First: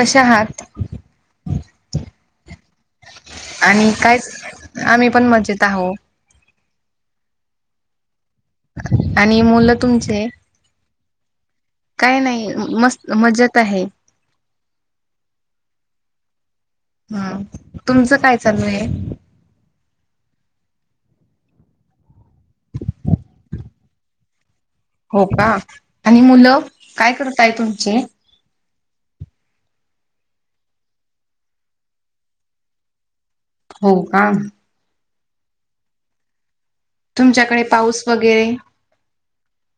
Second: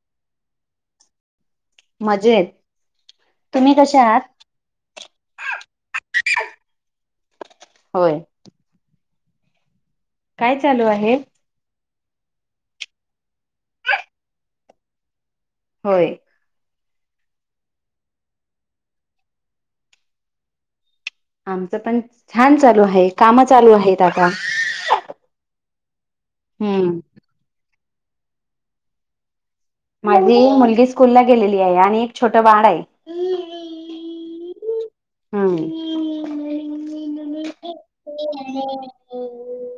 कश आहात? मजेत तुम्ही आणि कशा आहात? कायऽ आम्ही पण मजेत आहोऽ होय, आणि मुलं तुमचे,, काय चालू आहे? काय नाही,, मस्त मजेत आहे. होय, हा, तुमचं काय चालू आहे? आमचं पण, छान चालू आहे,, काम चालू आहेत आता. हो का,, आणि मुलं, हम्म. काय करताय तुमचे? माझी, मुलगी स्कूल ला गेलेली आहे, आणि एक छोट बाळ आहे, हो का, हम्म, तुमच्याकडे पाऊसऽ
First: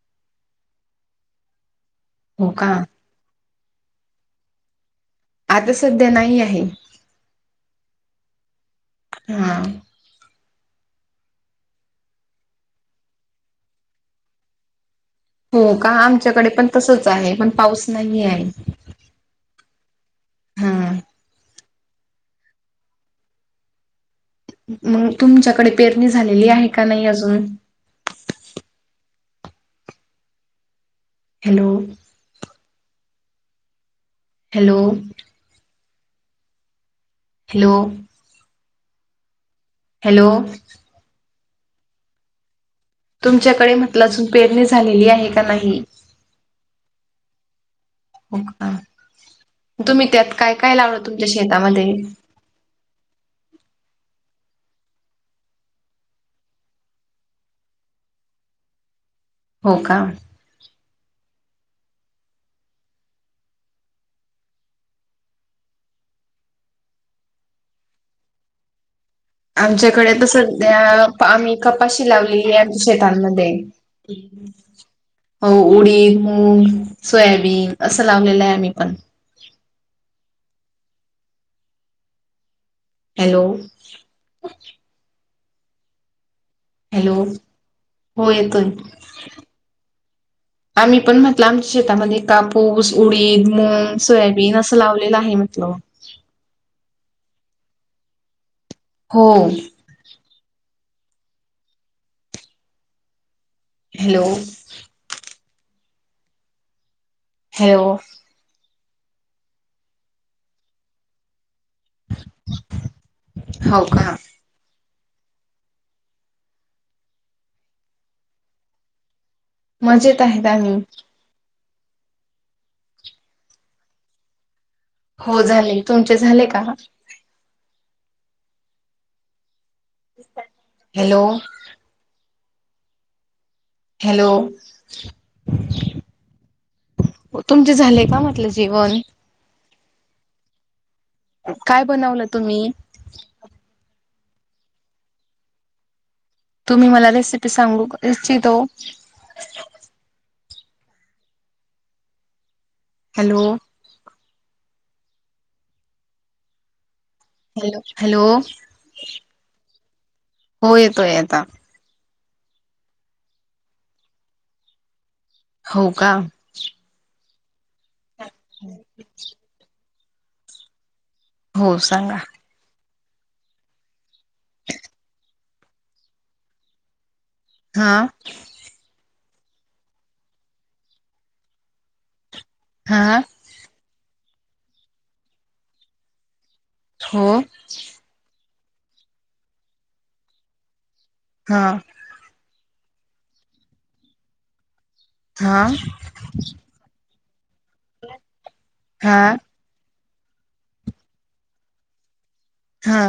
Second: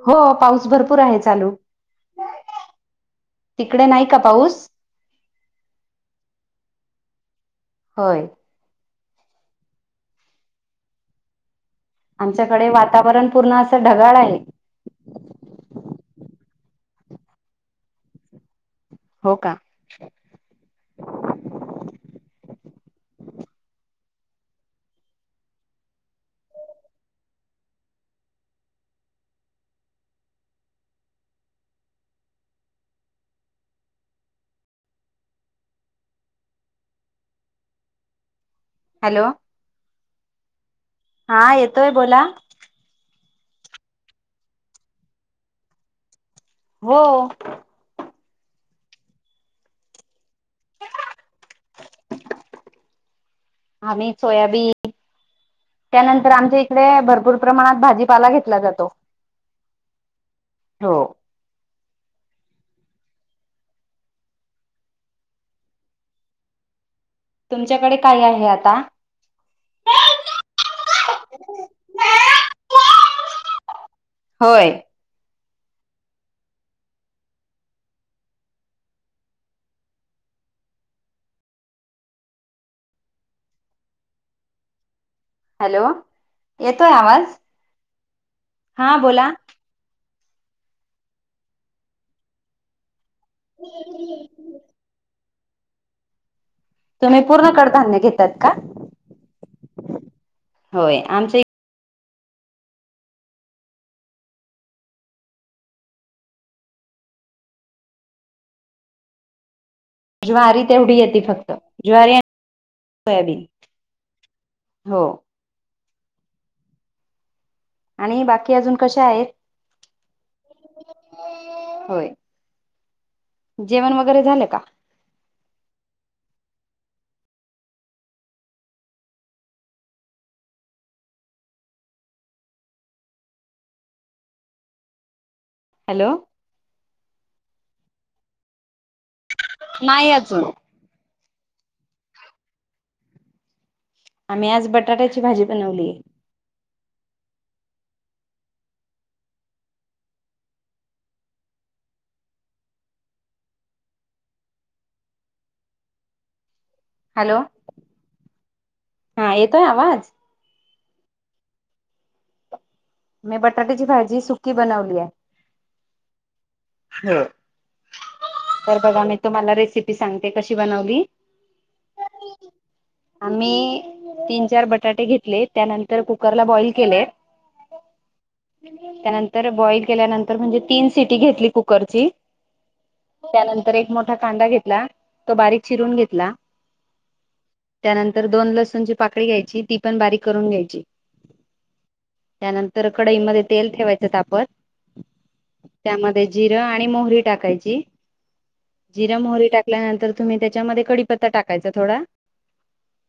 हो, पाऊस भरपूर आहे चालू. हो का,, तिकडे नाही का पाऊस? आता सध्या नाही आहे. होय! हा! आमच्याकडे वातावरण पूर्ण असं ढगाळ आहे. हो का आमच्याकडे पण तसच आहे पण पाऊस नाही आहे. हो का. हा मंग तुमच्याकडे पेरणी झालेली आहे का नाही अजून. Hello! Hello! Hello! Hello! Hello! हा येतोय बोला. तुमच्याकडे म्हटलं अजून पेरणी झालेली आहे का नाही. हो! तुम्ही त्यात काय, काय लावलं तुमच्या शेतामध्ये. आम्ही सोयाबीन. त्यानंतर आमच्या इकडे भरपूर प्रमाणात भाजीपाला, घेतला जातो. हो का. हो! तुमच्याकडे काय आहे आता. आमच्याकडे त सध्या प आम्ही कपाशी लावलेली आहे आमच्या शेतांमध्ये. होय. हो उडीद, मुंग, सोयाबीन असं लावलेलं आहे आम्ही पण. हॅलो! हॅलो! येतोय हॅलो आवाज हो येतोय. हा बोला. आम्ही पण म्हटलं आमच्या शेतामध्ये कापूस, उडीद, मग, सोयाबीन, असं लावलेलं आहे म्हटल. तुम्ही पूर्ण कडधान्य घेतात का? हो! होय आमच्या ई हॅलो! हॅलो! ज्वारी, तेवढी येते फक्त ज्वारी आणि सोयाबीन. हो का हो! आणि बाकी अजून कश्या आहेत. मजेत आहेत आम्ही. होय जेवण वगैरे झालं का? हो झालय तुमचे झाले का? हॅलो! हॅलो! हॅलो! हो तुमचे झाले का म्हटलं जेवन. नाही आजून. काय बनवलं तुम्ही? आम्ही आज बटाट्याची भाजी बनवलीये. तुम्ही मला रेसिपी सांगू इच्छितो हॅलो? हॅलो? हॅलो, हॅलो हा, येतोय आवाज? हो, येतोय आता. मी बटाट्याची भाजी सुकी बनवली आहे. हो का? हो, तर बघा मी तुम्हाला रेसिपी सांगते कशी बनवली हो, सांगा. आम्ही तीन चार बटाटे घेतले, त्यानंतर कुकरला बॉइल केलेत. हा त्यानंतर, बॉईल केल्यानंतर, म्हणजे तीन सिटी घेतली कुकरची. हा त्यानंतर एक मोठा कांदा घेतला, तो बारीक चिरून घेतला. हो त्यानंतर दोन लसूणची पाकळी घ्यायची, ती पण बारीक करून घ्यायची. हा त्यानंतर कडईमध्ये तेल ठेवायचं तापत, हा त्यामध्ये जिरं आणि मोहरी टाकायची, जिरं हा मोहरी टाका नंतर तुम्ही त्याच्यामध्ये कडी पत्ता टाकायचा थोडा हा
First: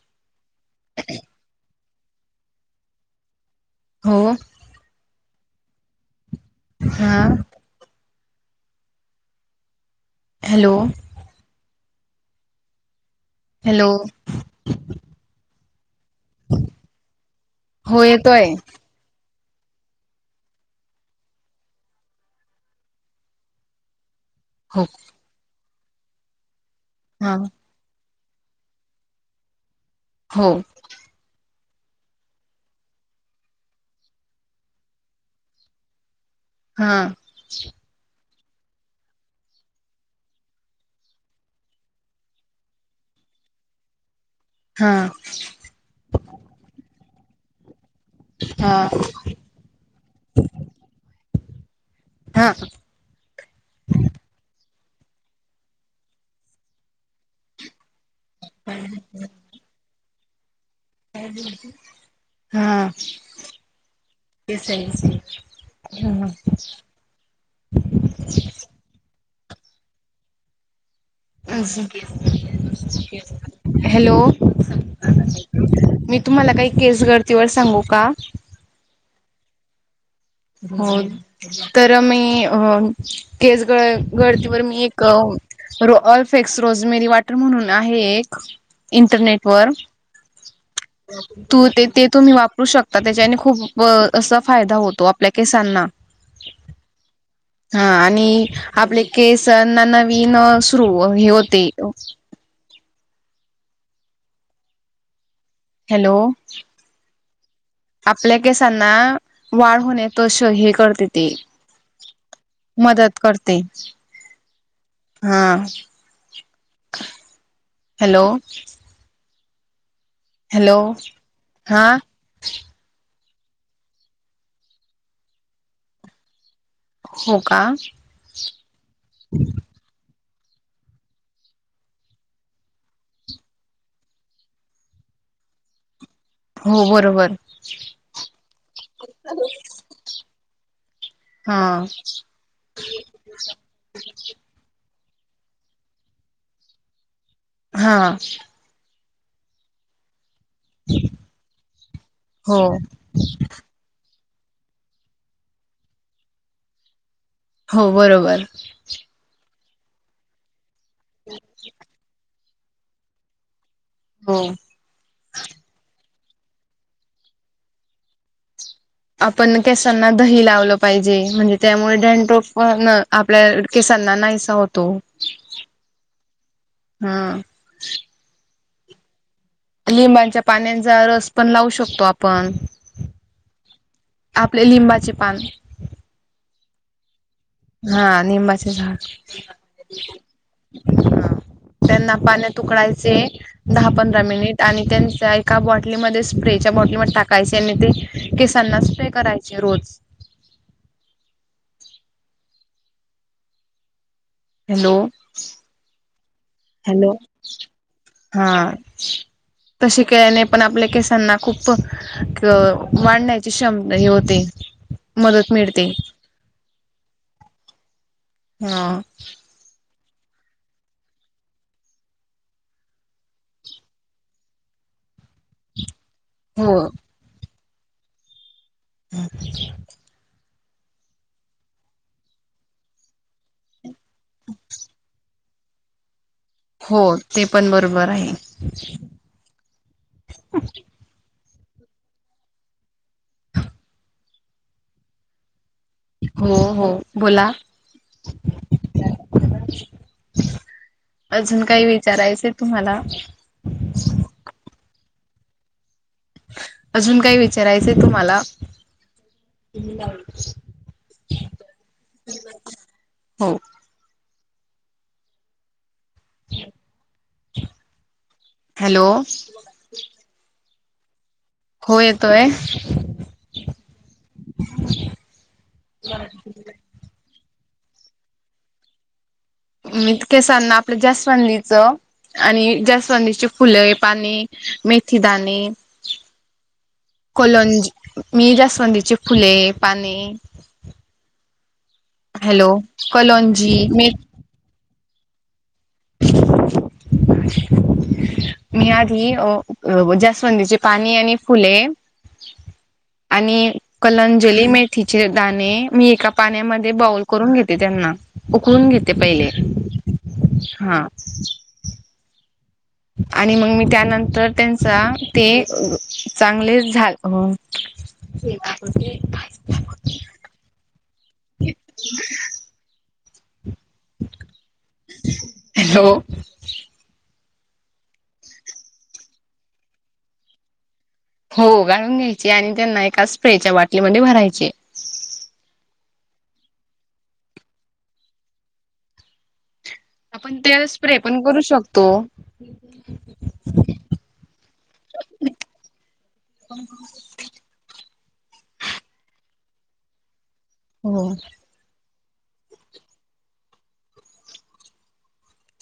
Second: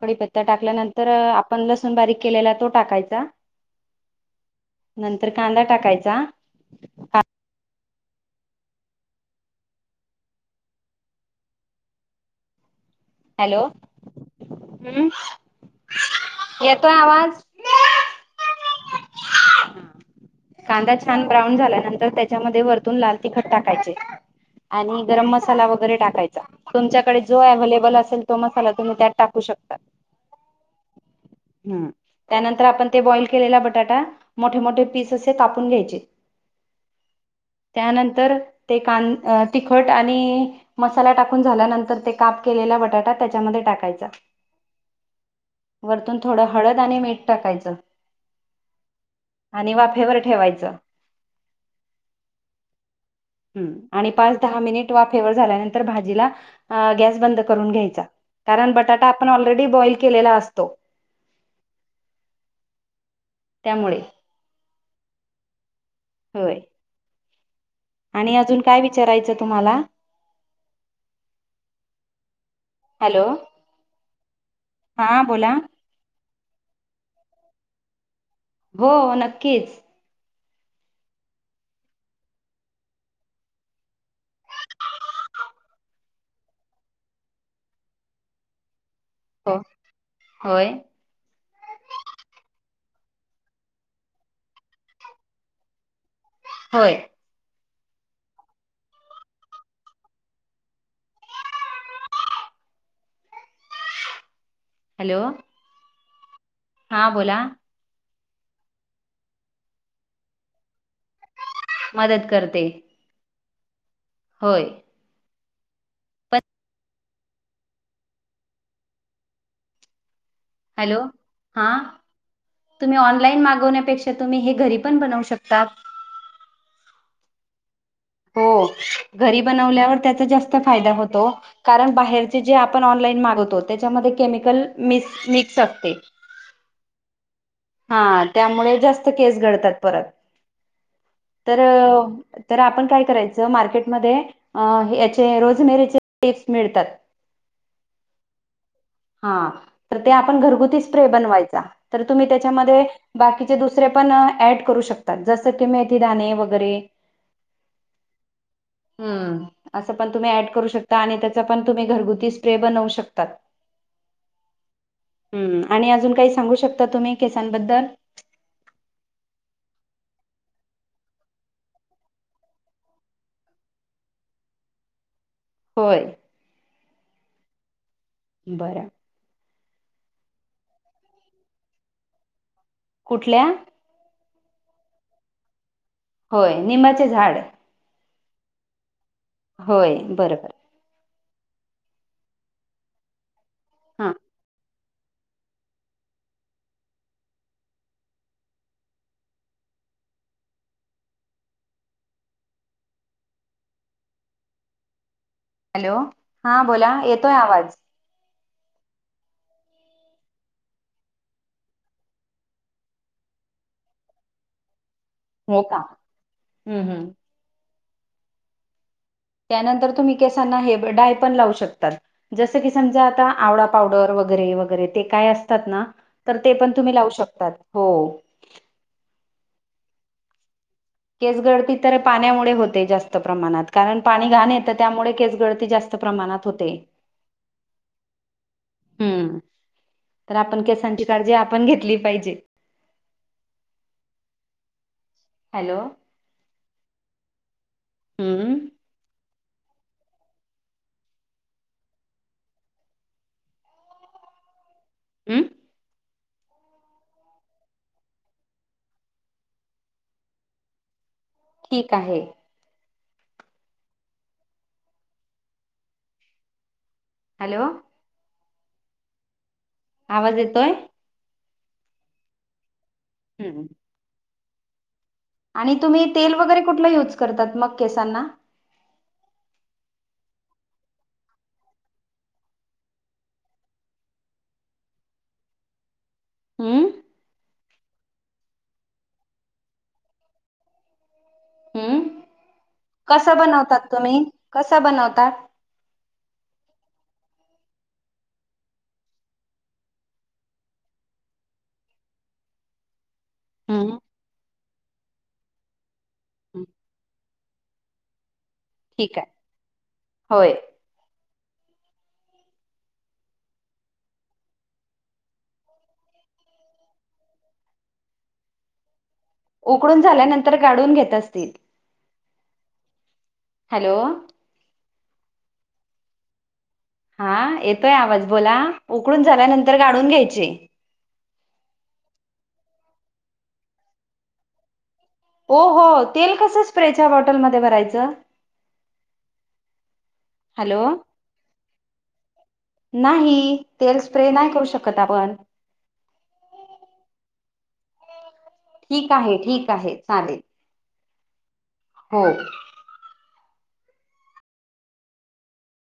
कडीपत्ता टाकल्यानंतर, आपण लसूण बारीक केलेला तो टाकायचा. हो नंतर कांदा टाकायचा. हा. हॅलो? हॅलो, हम, येतोय आवाज? हो येतोय. [unintelligible] कांदा छान ब्राऊन झाल्यानंतर, त्याच्यामध्ये वरतून लाल तिखट टाकायचं. हो आणि गरम मसाला वगैरे टाकायचा. तुमच्याकडे हा जो अव्हेलेबल असेल, तो मसाला तुम्ही त्यात टाकू शकता. हो. ह, त्यानंतर आपण बॉईल केलेला बटाटा, मोठे मोठे पीस असे कापून घ्यायचे. हा. त्यानंतर ते, कान तिखट आणि मसाला टाकून झाल्यानंतर, ते काप केलेला बटाटा त्याच्यामध्ये टाकायचा. हा. वरतून थोडं हळद आणि मीठ टाकायचं. हा. आणि वाफेवर ठेवायचं. हा हूं आणि पाच दहा मिनिट वाफेवर झाल्यानंतर भाजीला अ गॅस बंद करून घ्यायचा, कारण बटाटा आपण ऑलरेडी बॉईल केलेला असतो. हा त्यामुळे ते सेम सेम [unintelligible] होय आणि अजून काय विचारायचं तुम्हाला? असं हॅलो हॅलो, हा बोला मी तुम्हाला काही केस गळतीवर सांगू का? हो नक्कीच. हो न तर मी, अ केस ग गळतीवर मी एक अ र ऑल्फेक्स रोजमेरी वाटर म्हणून आहे एक, हो इंटरनेटवर होय. [inaudible] तू ते ते तुम्ही वापरू शकता त्याच्याने खूप असा फायदा होतो आपल्या केसांना. होय. हा आणि, आपले केसना नवीन सुरू हे होते हॅलो, हॅलो, हां बोला आपल्या केसांना, वाढ होणे पासून हे करते ती मदत करते. करते. होय. हा, पण हॅलो, हॅलो, हा तुम्ही ऑनलाईन मागवण्यापेक्षा तुम्ही हे घरी पण बनवू शकता. हो का. हो, घरी बनवल्यावर त्याचा जास्त फायदा होतो. कारण बाहेरचे जे आपण ऑनलाईन मागवतो, त्याच्यामध्ये केमिकल मिक्स मिक्स असते. हो बरोबर. हा त्यामुळे जास्त केस गळतात परत. हा तर, तर आपण काय करायचं मार्केटमध्ये अ याचे रोजमेरीचे [unintelligible] मिळतात. हा, हा, तर ते आपण घरगुती स्प्रे बनवायचा, तर तुम्ही हो त्याच्यामध्ये बाकीचे दुसरे पण ऍड करू शकतात, जसं की मेथी दाणे वगैरे हो बरोबर. हम्म, असं पण तुम्ही ऍड करू शकता, आणि त्याच पण तुम्ही घरगुती स्प्रे बनवू शकतात. हो. हम्म, आणि अजून काही सांगू शकता तुम्ही केसांबद्दल आपण केसांना दही लावलं पाहिजे, म्हणजे त्यामुळे डेनट्रोफ न आप आपल्या केसांना नाहीसा होतो. होय. हा, बरंय, लिंबांच्या पाण्याचा रस पण लावू शकतो आपण,, कुठल्या? आपले लिंबाचे पान, होय, निंबचे झाड. हा, निंबाचे झाड. होय, बरं बरं. ह,, त्यांना पाण्यात उकळयचे,, दहा हा पंधरा मिनिट आणि त्यांचेऽ एका बॉटलीमध्ये स्प्रेच्या बॉटलीमध्ये टाकायचे, आणि ते केसांना स्प्रे करायचे रोज. हॅलो, हॅलो,, हा बोला, हॅलो येतोय आवाज. हा, तशी केल्याने पण आपल्या केसांना खूप वाढण्याची क्षमता हे होते. मदत हो का,, मिळते हम्म हम्म. हा, त्यानंतर तुम्ही केसांना हे डाय पण लावू शकतात. जसं की समजा आता आवळा पावडर वगैरे, वगैरे ते काय असतात ना,, तर ते पण हो तुम्ही लावू शकतात हो. ह ठीक. केस गळती तर पाण्यामुळे होते जास्त प्रमाणात कारण पाणी घाण येतं त्यामुळे केस गळती जास्त. प्रमाणात हो. हो ते पण बरोबर आहे. हम्म तर आपण केसांची काळजी आपण घेतली पाहिजे. हॅलो! हो हो बोला. हम्म. अजून काही विचारायचं तुम्हाला. हमं अजून काही विचारायचंय तुम्हाला. तुम्ही लावलीस. ठीक आहे. हो. हॅलो! हॅलो! आवाज येतोय. हो येतोय. हम्म. [inaudible] आणि तुम्ही तेल वगैरे कुठला युज करतात मग केसांना. मीित केसांना आपल्या जस्वधीचं. आणि जस्वदीचे फुले पाणी मेथी दणे. हम. फलंज मी जास्वंदीचे फुले पाने. हम्म हॅलो कस कलोंजी बनवतात मे तुम्ही कसं बनवता. ह [unintelligible] मी आधी अ जास्वंदी चे पाणी आणि फुले आणि हम्म कलज जली मेथीचे दाणे मी एका हम्म. पाण्यामध्ये बाउल करून घेते त्यांना उकळून घेते ठीक आहे पहिले होय. हां. आणि मग मी त्यानंतर त्यांचा ते चांगले झा ते उकडून झाल्यानंतर गाडून घेत असतील हॅलो हॅलो हा येतोय आवाज बोला उकडून झाल्यानंतर गाळून घ्यायचे. हो गाळून घ्यायची आणि त्यांना एका स्प्रेच्या बाटलीमध्ये भरायचे. हो हो तेल कसं स्प्रेच्या बॉटलमध्ये भरायचं. आपण ते हॅलो स्प्रे पण करू शकतो. नाही तेल स्प्रे नाही करू शकत आपण कोण. ठीक आहे ठीक आहे चालेल. हो. हो.